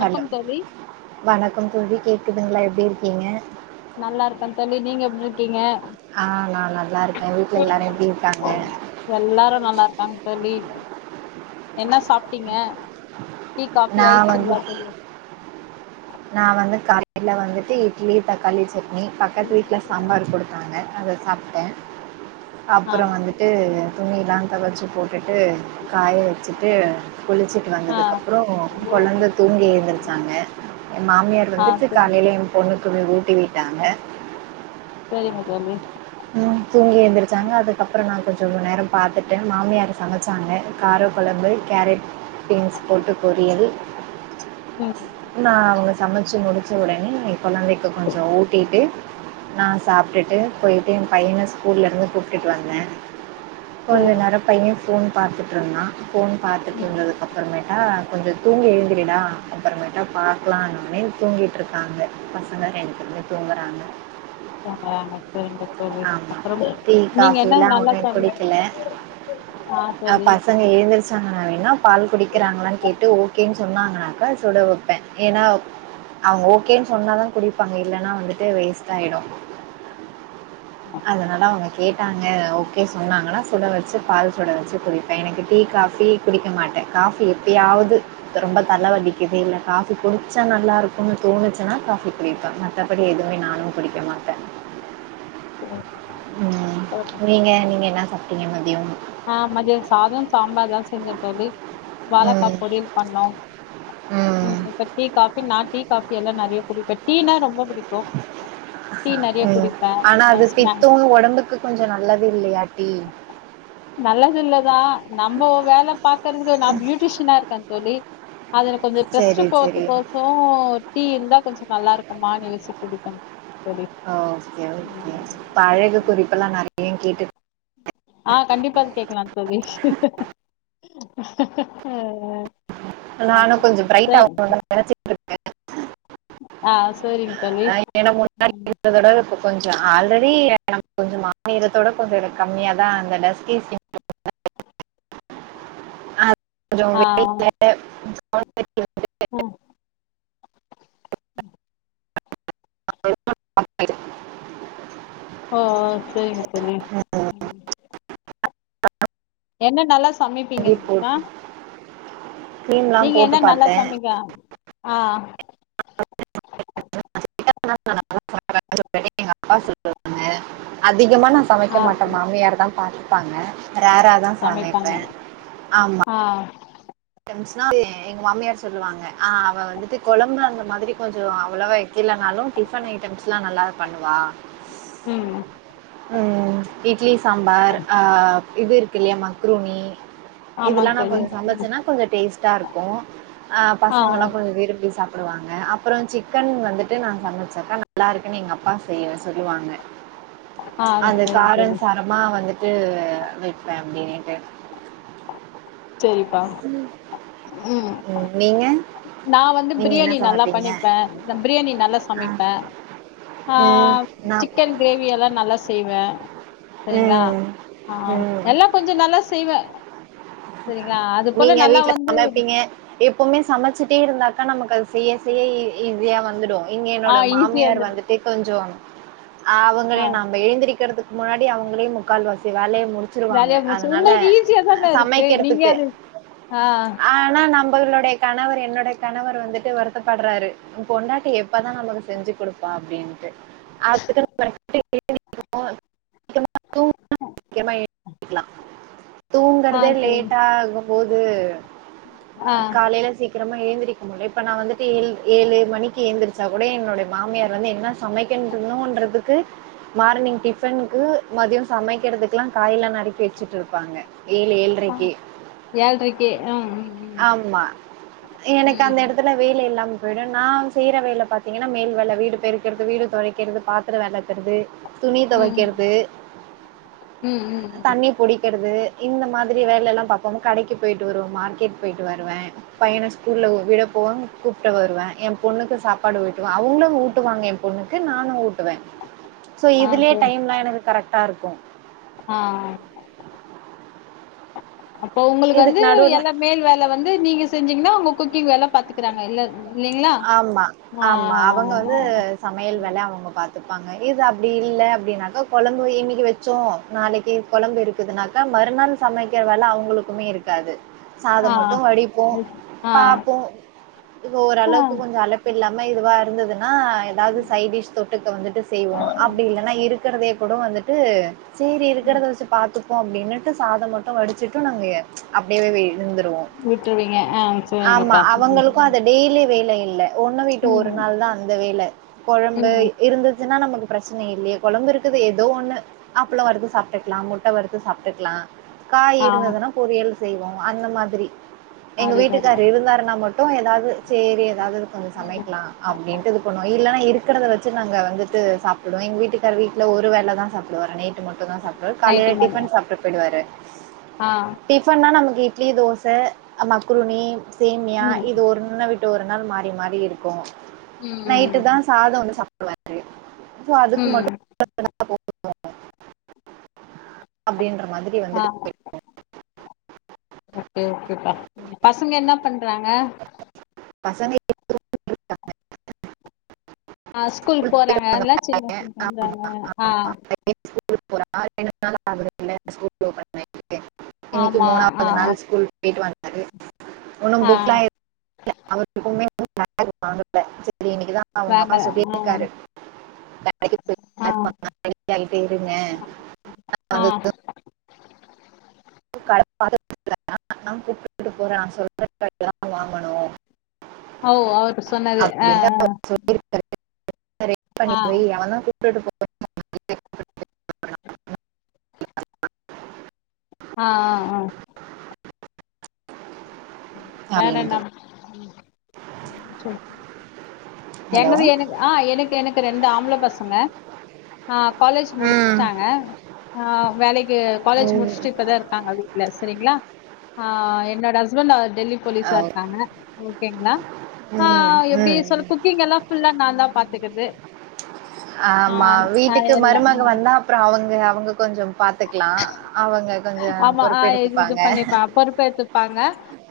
Hello தோழி வணக்கம் தோழி கேக் நீங்கல்லா எப்டி இருக்கீங்க நல்லா இருக்கே தம்பி நீங்க எப்டி இருக்கீங்க ஆ நான் நல்லா இருக்கேன் வீட்ல எல்லாரும் எப்படி இருக்காங்க? எல்லாரு நல்லா இருக்காங்க தம்பி என்ன சாப்டீங்க டீ காஃபி ஆயிட்ச்சுங்களா [unintelligible] நா வந்து கா ல வந்துட்டு இட்லி தக் [unintelligible] நீீ பக்கத்து வீட்ல சாம்பார் கொடுத்தாங்க அத சாப்ட்டே ஆ அப்றோ வந்துட்டு துணியெல்லா தொவச்சு போட் விட்டுட்டு காய வச்சுட்டு குளிச்சிட்டு ஆ வந்ததுக்கப்றோ கொழந்த தூங்கி எந்துருச்சாங்க என் மாமியார் ஆ வந்துட்டு சரி காலைல என் பொண்ணுக் [unintelligible] ஊட்டி விட்டாங்க ஆ எனக்கு வந்து தூங்கி பாத்துட்டு மாமியார் சமைச்சாங்க கார கொழம்பு கேரட் பீன்ஸ் போட்டு பொரியல் ம் நா அவங்க சமச்சு முடு [unintelligible] கொழந்தைக்கி கொஞ்சோ ஊட்டிட்டு நா சாப்ட்டுட்டு போயி என் பையன ஸ்கூல்ல இருந்து கூட்டிட்டு வந்தே கொஞ்ச சரிங்க நேரோ பைய [unintelligible] பாத்துட்ருந்தா ஃபோன ம் பாத்துட்ருந்ததுக்கு அப்பறமேட்டா கொஞ்ச தூங்கி எழுந்திரிடா அப்பறமேட்டா பாக்கலான்னவுட்னே தூங்கிட்ருக்காங்க பசங்க ரெண்டு பேருமே தூங்கறாங்க தூங்குறாங்க ஆமா டீ காஃபி என்ன எல்லா நல்லா ஒண்ணும் சாப்டுவீங்க குடிக்கல ஆ அ தோழி பசங்க எழுந்துருச்சு ட்டு நா என்னா பால் குடிக்கிறாங்களானு கேட்டு ஓகேன்னு சொன்னாங்கனாக்கா சுட வைப்பே ஏன்னா அவங்க ஓகேன்னு சொன்னாதா குடிப்பாங்க இல்லனா வந்துட்டு வேஸ்ட் ஆயிடு அதனால அவங்க கேட்டாங்க ஓகே சொன்னாங்கனா சுட வச்சு பால் சுட வச்சு குடிப்பே எனக்கு டீ காஃபி குடிக்க மாட்டே காஃபி எப்பயாவது ரொம்ப தலை வலிக்குது இல்ல காஃபி குடிச்சா நல்லா இருக்கும்னு தோணுச்சுனா குடிப்பே மத்தபடி எதுவுமே நானும் குடிக்க மாட்டே ம் அப்புறம், நீங்க நீங்க என்ன சாப்டீங்க மத் [unintelligible] ஆ மதியோ சாதோ சாம்பார்தா செஞ்சன்னு சொல்லி வாழக்கா ம். பொரிய பண்ணோ ம் இப்ப டீ காபி நான் டீ காபி எல்லாம் நெறைய புடிக்கு டீனா ரொம்ப புடிக்கு ம் ஆனா அ அது ஸ்நா பித்ததோ ஓடம்புக்கு கொஞ்சம் நல்லது இல்லையா நல்லது இல்லதான் நம்போ வேல பாக்குறதுக்கு நான் பியூட்டிஷியனா இருக்கேன் தோழி அதல கொஞ்சம் டஸ்ட் சரி, சரி. போறதுக் கோசோம் டீ இருந்தா கொஞ்சம் நல்லா இருக்கும் ஆமா [unintelligible] ஆ ஓகே ஓகே இப்ப அழகு குறிப்பெல்லா நெறைய கேட்டுட் ஆஹ் கண்டிப்பா அது கேக்கலாம் தோழி ஆ நானும் கொஞ்சம் சே ப்ரைட்டா [unintelligible] [unintelligible] ஆ சேரிங்க தோழி அ ஆ ஏன்னா முன்னாடி ம் இருந்ததவிட இப்ப கொஞ் ஆல்ரெடி நம்ம கொஞ்சோ மாநிறத்த விட கொஞ்சோ எனக்கு கம்மியாதா அந்த [inaudible] ஆ ஆ [unintelligible] [inaudible] உம் ம் [inaudible] ஆஹ் செரிங்க செரிங்க எண்ணை நல்லா சமைப்பீங்க க்கா போட்டு கிரீம்லாம் நீங்க போட்டு என்ன நல்லா பாத்தேன். சமைங்க ஆ [inaudible] [unintelligible] அத் அதிகமாக நான் சமைக்க ஆ ச மாட்டேம்மா மாமியார் தான் [unintelligible] வாங்க ரேரா தான் சமைப்பாங்க சமைப்பேன் ஆமா ஆ வந்த்ச்சுனா எ எங்க மாமியார் சொல்லுவாங்க ஆ அவ வந்துட்டு கொழம்பு அந்த மாதிரி கொஞ்சோ அவ்ளவா இல்லனாலு டிஃபன் ஐட்டம்ஸ்லா நல்லாவே பண்ணுவா ம் ம் இப் இட்லி சாம்பார் ஆ இது இருக்கு இல்லயா மக்ரூனி ஆமாங் இதுல்லாம் நான் தோழி கொஞ்சம் ம் சமைச்சன்னா கொஞ்சம் டேஸ்ட்டா இருக்கும் ஹா ஆ பசங்கல்லாம் கொஞ்ச வரும்பி சாப்ப சப்பிடுவாங்க அப்புறம் சிக்கன் வந்துட்டு நா சமச்சாக்கா நல்ல இருக்குன்னு எங்க அப்பா செய்ய சொல்லுவாங்க ஆ அந்த சரிங் காரன் தோழி சாரமா வந்துட்டு வேப்பேன் அப்டின்னு [unintelligible] செரிப்பா உம் நீங்க நான் வந்து நீங்க என்ன பிரியாணி நல்ல சமைப்பீங்க பண்ணிப்பேன் பிரியாணி நல்ல சமபேன் ஹா ம் நா சிக்கன் கிரேவியெல்லா நல்ல செய்வேன் சரிங்களா ம். ஹா ம். எல்லாம் கொஞ்ச நல்லா செய்வேன் நீங்க வீட்டுல சமப்பீங்க எப்வுமே சமைச்சு சுட்டிய இருந்தாக்கா நமக்கு அது செய்ய-செய்ய ஈஸியாக வந்துடும் இங்க ஆ என்னோட ஈஸியா இருந்து மாமியார் வந்துட்டு கொஞ்சோ அவுங்கள ஆ நாம எழுந்திருக்கிறதுக்கு முன்னாடி அவுங்கலே முக்கால் வாசி வேலய மு வேலையா முடிச்சு உங்களுக்கு ஈஸியா தான இருக்கு நீ சமைக்கிறதுக்கு. அது ஹா நம்மளுடைய கணவர் என்னுடைய கணவர் வந்துட்டு வருத்தப்படுறாரு பொண்டாட்டி எப்தான் நமக்கு செஞ்சு கொடுப்பா அப்படின்ட்டு அதுக்கு நம்ம [unintelligible] ஆ தூங்குறதே சரி லேட் [unintelligible] போது ஆ காலையில சீக்கிரமா எழுந்து இப்ப நா வந்துட்டு ஏ ஏழு மணிக்கு ஏழுந்திரிச்சா கூட என்னோட மாமியார் வந்து என்ன சமக்கனும்றதுக்கு மார்னிங் டிபனுக்கு மதியம் சமக்கிறதுயெல்லாம் காயல்லாம் நறுக்கி வச்சுட்டு இருப்பாங்க ஏழு ஏழட்ரக்கி ஏழ்ரைக்கு ம் ஆமா எனக்கு ம் அந்த ம் இடத்துல வெயில இல்லாம் போயிடும் நான் செய்யற வேலை பாார்த்தீங்கன்னா மேல் வேலை வீடு பெருக்கிறது வீடு துடக்கிறது பாத்திர விளக்குறது துணி ம் ம் துவைக்கர்து ம் ம் ம் தண்ணி புடிக்கர்து இந்த மாதிரி வேலயெல்லாம் பா அப்ப கடைக்கு போயிவிட்டு வருவோன் மார்கெட் போயிட்டு வருவேன் பையனை ஸ்கூலில் விட போவன் கூப்பிட்டு வருவேன் என் பொண்ணுக்கு சாப்பாடு ட்டுவேன் அவுங்களும் ஊட்டுவாங்க என் பொண்ணுக்கு நானும் ஊ ட்வேன் ஆ இதுலயே டைம்லாம் எனக்கு கரெக்ட் கரெக்டா இருக்கும் ஹா அப்போ உங்ளுக்கு இதுக்கு வந்து நடுவுல எல்லா மேல் வேல வந்து நீங்க செஞ்சீங்னா [unintelligible] வேலை பாத்துக்கறாங்க இல்ல இல்லைங்களா ஆமா ஆ ஆமா அவங்க வந்து சமையல் வேல அவங்க பாத் வத்துப்பாங்க இது அப்டி இல்ல அப்டின்னாக்கா கொழம்பு இன்னிக்கி வச்சோம் நாளைக்கு கொழம்பு இருக்குதுனாக்க மறுநாள் சமைக்கிற வேலை அவங்களுக்குமே இருக்காது ஆ சாதம் மட்டும் வடிப்போம் ஆ ஆ பார்ப்போம் இ ஆ ஓரளவுக்கு [unintelligible] இல்லாம இதுவா இருந்ததுன் ஆ ஏதாவது சைடிஷ் தொட்டுக்க வந்துட்டு செய்வோம் அப்டி இல்லன்னா இருக்கிறதே கூட வந்துட்டு சரி இருக்கறத வச்சு பாத்து [unintelligible] நின்னுட்டு சாதம் மட்டும் வடிச்சுட்டு நாங்க அப்டியவேவே இருந்துருவோம் விட்டுருவீங்க ஆ ஆமா சரிங்கப்பா அவங்களுக்கும் ம் அத டெய்லி வேலைய இல்ல ஒண்ணு விட்டு ஒரு ம் நாள் தான் அந்த வேல கொழம்பு ம் ம். இருந்துச்சுன்னா நமக்கு பிரச்சனை இல்லையே குழம்பு இருக்குது ஏதோ ஒண்ணு அப்பளம் வறுத்து சாப்ட்டுக்கலாம் முட்ட வறுத்து சாப்ட்டுக்கலாம் காய் ஆ இருந்ததுன்னா பொரியல் செய்வோம் அந்த மாதிரி எங்க அதே மாரி வீட்டுக்கார் இருந்தாருனா மட்டும் ஏதாவது செரி [unintelligible] ம் சமைக்கலாம் அப்டின்ட்டு இருக்கனும் இல்லன்னா இரு இருக்கரத வச்சு நாங்க வந்துட்டு சாப்பிடுவோ எங்க வீட்டுக்கார வீட்ல ஒரு வேலதான் சாப்டுவோர நை [unintelligible] கால நைட்டு மேல டிபன் சாப்பிட்டு போயிடுவாரு ஆ டிபன் நா நமக் இட்லி தோசை மக்ருனி சேமியா ம் இது ஒன்ன விட்டு ஒன் ஒரு நாள் மாறி மாறி இருக்கும் நைட்டு ம் தான் சாதம் ஒன்னு சாப் [inaudible] சோஅதுக்கு ம் மட்டும் [unintelligible] [unintelligible] அப்படின்ற மாதிரி ஆ வந்துட்டு [unintelligible] ஓகே ஓகேப்பா பசங்க என்ன பண்றாங்க பசங்க [inaudible] ஆஹ ஸ்கூலு ஸ்கூல் போயிட்டு போறாங்க அதல்லா சின்ன [unintelligible] ஹா ஒரு ஆறு மண நாள் ஆகுகது இல ந ஸ்கூ ஓப்பண்ணன் [unintelligible] இன்னைக்கு ஆமா ஆ மூணாவது நாள் ஸ்கூல் போயிட்டு வந் செரி ஒன்னும் ஆ புக்லாம் [unintelligible] அவருக்குமே [unintelligible] சரி இன்க்குதான் அவங்கம்மா வாங்கல சொல்லி ஆ ஆ [unintelligible] இருங்க ஆ [unintelligible] ஓ அவரு சொன்னது ஆ அப்படின்ட்டு ஆ அவர் சொல்லியிருக்காரு பண்ணி போய் அவ தான் விட்டுட்டு [inaudible] ஆ ஆ ஆ வேற அப்படின்ட்டு என்னது ஹலோ என்னது எனக் ஆ எனக்கு எனக்கு ரெண்டு ஆம்பள பசங்க ஆ காலேஜ் ம் முடிச்சிட்டாங்க ஆ வேலைக்கு காலேஜ் ம் முடிச்சுட்டு இப்போ தான் இருக்காங்க வீட்டில் சரிங்களா ஹா என்ன என்னோட ஹஸ்பண்ட் அவர் டெல்லி போலீஸா அஹ் இருக்காங்க ஓகேங்களா ஆ ம் எப்டி ம் சொல்ல க்கங்கல்லாம்ல்லா நான் தான் பாத்துக்குது ஆமா வீட்டுக்கு ஆஹ்ஹல்லஹ் மருமக வந்தா [unintelligible] அவங்க கொஞ்சம் பாத்துக்கலாம் அவங்க கொஞ்சம் ஆமா ஆ இது இது பொறுப்பெடுத்துப்பாங்க பண்ணிப்பா பொறுப்பேத்துப்பாங்க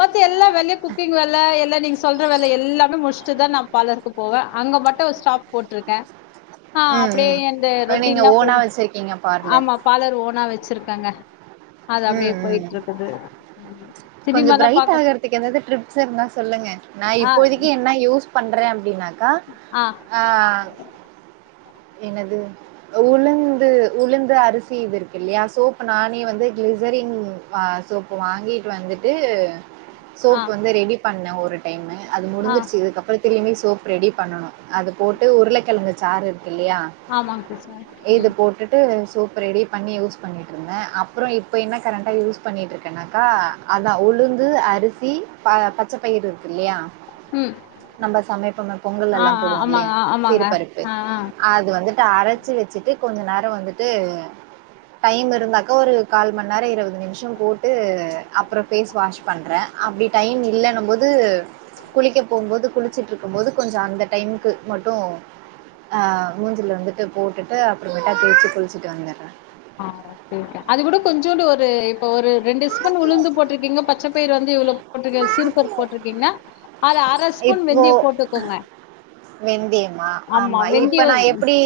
மத்த எல்லா வேலையும் குக்கிங் வேலை எல்லாம் நீங்க சொல்ற வேலை எல்லாமே முடிச்சுட்டுதான் நான் பாலருக்கு போவேன் அங்க மட்டும் ஒரு ஸ்டாப் போட்ருக்கேன் ஆஹ் ம் அப்படியே ம் அந்த அஹ் நீங்க ரொட்டின் தான் ஓனா போய்டும் வச்சிருக்கீங்க பார்லர் ஆமா போனா வச்சிருக்காங்க ம் ம் ம் கொஞ்ச சினிமாதா பிரைட் பாக்க ஆகறதுக்கு எதாவது டிப்ஸ் இருந்த சொல்லுங்க நா ஆ இப்போதைக்கி என்ன யூஸ் பண்றேன் அப்டின்னா ஆ ஆ ஆஹ் என்னது உளுந்து உளுந்து அரிசி இது இருக்கு இல்லையா சோப் நானே வந்து கிளிசரிங் சோப் வாங்கிட்டு வந்துட்டு ஆ சோப் வந்து ரெடி பண்ணே ஒரு ஒரு டைமு அது ஆ முடிஞ்சிருச்சு இதுக்கப்றம் திரும்பி சோப் ரெடி பண்ணனும் அது போட்டு உருளைக்கிழங்கு சாறு இருக்கு இல்லையா ஆமாங்க சிஸ்டர் இது ம் போட்டுட்டு சோப் ரெடி பண்ணி யூஸ் பண்ணிட் ட்ருங்க அப்றோ இப்ப என்ன கரண்டா யூஸ் பண்ணிட்டு இருக்கேனாக்கா அதான் ஒளுந்து அரிசி சி ப பச்ச பயிர் இருக்கு இல்லையா ம் நம்ம சமைப்பமே பொங்கல் ஆ எல்லாம் ஆ போடுவோம்ல ஆமாங்க ஆமாங்க சிறு பருப்பு ஆ ஆ அது வந்துட்டு அர ச்சு வச்சுட்டு கொஞ்ச நேரோ வந்துட்டு டைம் இருந்தாக்கா ஒரு கால் மணி நேரோ இருவது நிமிஷோ போட்டு அப்றோ ஃபேஸ் வாஷ் பண்றே அப்டி டைம் இல்லன்னும் போது குளிக்க போகும்போது குளிச்சுட்டு இருக்கும் போது கொஞ்சோ அந்த டைம்க்கு மட்டு [unintelligible] போட்டுட்டு அப்றமேட்டா தேச்சு குளிச்சிட்டு வந்தர்றேன் ஆஹ் ச அது கூட கொஞ்சோண்டு ஒரு இப்ப ஒரு ரெண்டு ஸ்பூன் உளுந்து போட்டிருக்கீங்க பச்சைப்பயிர் வந்து இவ்ளோ போட்டிருக்க சிறுபர் போட்டிருக்கீங்க இப்போ வெந்தியமா ஆமா வெந்தய இப்ப நான் வந்து எப்டி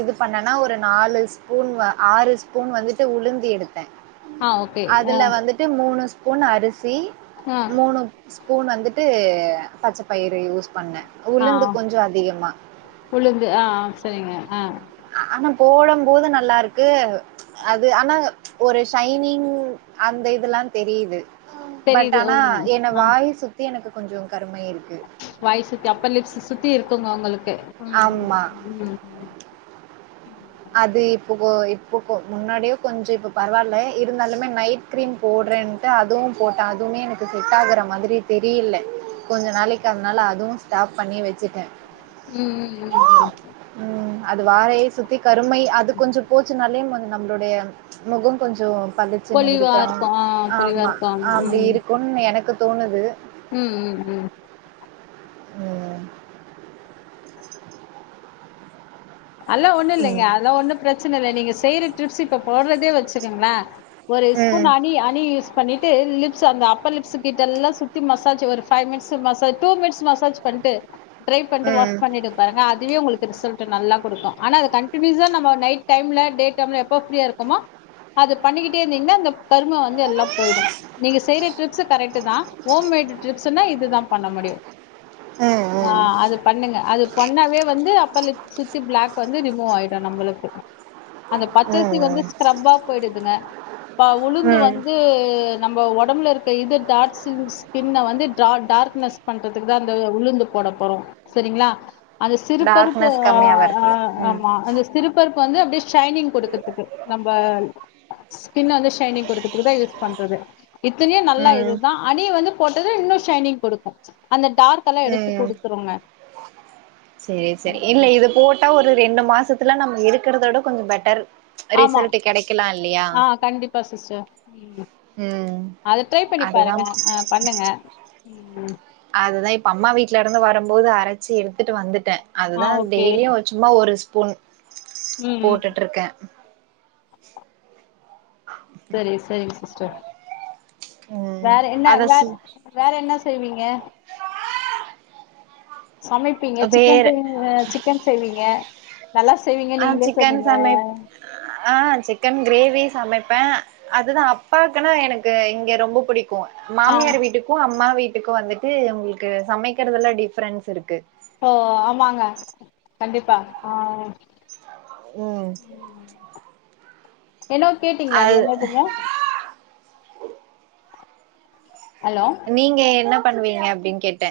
இது பண்ணனா ஒரு நாலு ஸ்பூன் ஆறு ஸ்பூன் வந்துட்டு உளுந்து எடுத்தேன் ஆ ஓகே ஆ அதுல வந்துட்டு மூணு பொன் அரிசி ஆ மூணு ஸ்பூன் வந்துட்டு இது பச்சஒ பயிறு யூஸ் பண்ணன் ஆ உளுந்து கொஞ்சம் அதிகமா உளுந்து ஆ ஆ சரிங்க ஆ ஆனா போடம் போது நல்லா இருக்கு அது ஆனா ஒரு ஷைனிங் அந்த இதுல்லாம் தெரியுது பட் தெரியுது ஆனா ம் என்ன ஆ வாய் சுத்தி எனக்கு கொஞ்சம் கரும இருக் வாய் சுத்தி அப்பர்லிப்ஸ் சுத் [unintelligible] இருக்குங்க உங்களுக் ஹும் ம் ஆமா ம் ம் ம் ம் அது இப்போ கோ இப்போ கோ முன்னாடியோ கொஞ்சம் இப்ப பரவாயல இருந்தாலுமே நைட் கிரீம் போடுறேன்ட்டு அதுவும் போட்டேன் அதுவுமே எனக்கு செட் ஆகுற மாதிரி தெரியல கொஞ்ச நாளைக்கு அதனால அதுவும் ஸ்டாப் பண்ணி வச்சு ச்சிட்டேன் ம் ம் ம் ம் உம் அது வாறையே சு [unintelligible] கருமை அது கொஞ்சம் போச்சு நல்ல [unintelligible] நம்மளுடைய முகம் கொஞ்சோ பளிச்சின்னு பொலிவா இருக்கிறோம் இருக்கு ஆ பொலிவா ஆமா இருக்கு ம் அப்டி இருக்கும்ன்னு எனக்கு தோணுது ம் ம் ம் உம் அல்லாம் ஒண்ணுல்லைங்க ம். அதெல்லா ஒன்னும் பிரச்சனை இல்ல நீங்க செய்ற டிப்ஸு இப்ப போட்றதே வச்சுக்குங்களே ஒரு ஸ்பூன் ம். அணி அணி யூஸ் பண்ணிட்டு லிப்ஸ் அந்த அப்பர் லிப்ஸ் கிட்ட எல்லாம் சுத்தி மசாஜ் ஒரு five minutes massage two minutes massage பண்ட்டு ட்ரை பண்ட்டு ம். வாஷ் பண்ணிடுங்க ஏன்னா அதுவே உங்ளுக்கு ரிசல்ட் ட்டு நல்லா குடுக்கு ஆனா இத கண்டினியூஸா நம்ம நைட் டைம்ல டே டைம்ல எப்ப ஃப்ரீயா இருக்கமோ அது பண்ணிக்கிட்டே இருந்தீங்கன்னா இந்த கருமை வந்து எல்லாம் போயிடு நீங்க செய்ற டிப்ஸு கரெக்ட்டுதா, ஆனா ஹோம் மேட் டிப்ஸ்னா இதுதா பண்ண முடியு ஆ ம். ம். அது பண்ணுங்க அத பண்ணாவே வந்து அப்பர் லிப்ஸ் சுத் த்தி பிளாக் வந்து ரிமூவ் ஆயிடு நம்மளுக்கு அந்த பச்சரிசி வந்து ம். ஸ்கரப்பா போயிடுதுங்க இப்ப உளுந்து ம். வந்து நம்ம ஒட் ஒடம்புல இருக்க இது டார்க் சின்ஸ் ஸ்கின்னதா டார் டார்க்னெஸ் பண்றதுக்கு தான் அந்த உளுந்து போடப் போறோம் சரிங்களா அந்த சிறுபறுப்பு டார்க்னஸ் ஆ கம்மியா ஆ வருது. ம். ஆமா அந்த சிறுபருப்பு வந்து அப்டியே ஷைனிங் குடுக்கறதுக்கு நம்ப ஸ் ஸ்கின் வந்து ஷைனிங் குடுக்கறதுக்குதான் யூஸ் பண்றது இத்தனையு நல்ல ம். இதுதா ஹனி வந்து போட்டது இன்னும் ஷைனிங் கொடுக்கும் அந்த டார்க்கெல்லா எடுத்து ம் குடுத்துருங்க ட்ல ஒரு ரெண்டு மாசத்துல நம்ம இருக்கறதோட கொஞ்சம் பெட்டர் ரிசல்ட் கெடைக்கலா இல்லையா அஸ்ஸஸ்ஸோ ம் ம் அது ட்ரை பண்ணி அதுதா பாருங்க ஆ பண்ணுங்க ம் ட்ல இருந்து வரும்போது அரைச்சி எடுத்துட்டு வந்துட் ட்டே ஆ அதுதா ஓகே டெய்லியும் சும்மா ஒரு ஸ் பூன் ம் ம் போட்டுட்டுருக்கே [inaudible] செரி செரிங்க சிஸ்டர் ம் வேற என்ன அத வேற சு வேற என்ன செய்வீங்க சமைப்பீங்க சிக்கன் வேற செய்வீங்க சிக்கன் செய்வீங்க நல்லா செய்வீங்க ஆ நீங்களே சிக்கன் சொன்னீங்க சமைப் ஆ சிக்கன் கிரேவி சமைப்பே அதுதா அப்பாக்குனா எனக்கு இங்க ரொம்ப பிடிக் க்கும் ஆ மாமியார் வீட்டுக்கும் அம்மா வீட் இதுக்கு வந்துட்டு உங்களுக்கு சமைக்கிறதெல்லா டிஃபரென்ஸ் இருக்கு ஓ ஆமாங்க கண்டிப்பா ஆ ம் என்னவோ கேட்டீங்களே அது என்னதுங்க ஹலோ நீங்க என்ன பண்ணுவீங்க அப்டின்னு கேட்டே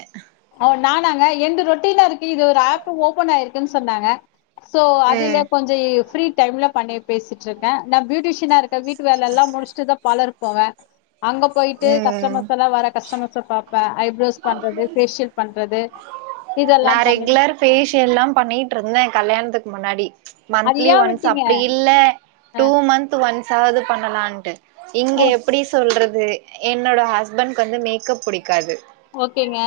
ஓ நானாங்க என்து ரொட்டீனா இருக்கு இது ஒரு ஆப் ஓபன் ஆயிருக்குன்னு சொன்னாங்க சோ அதுல ம் கொஞ்சம் ஃப்ரீ டைம்ல பண்ணி பேசிற்றுக்கேன் நான் பியூட்டிஷியனா இருக் [unintelligible] வீட்டு வேல எல்லா முடிச்சட்டுதா பலர் போவ அங்க போயிட்டு ம் கஸ்டமர்ஸ் எல்லாம் வர கஸ்டமர்ஸ பாப்பேன் ஐப்ரோஸ் பண்றது ஃபேஷியல் பண்றது இதெல்லா நான் பண்ணி ரெகுலர் பேஷியல்லாம் பண்ணிட்ருந்தேன் கல்யாணத்துக் முன்னாடி அது மந்த்லி ஏ ஒன்ஸ் விட்டீங்க அப்டி இல்ல அ டூ மந்த் ஒன்ஸ் ஆவது பண்ணலான்ட்டு இங்க ஓ எப்படி சொல்றது அது என்னோட ஹஸ்பண்ட்க்கு வந்து மேக்கப் பிடிக்காது ஓகேங்க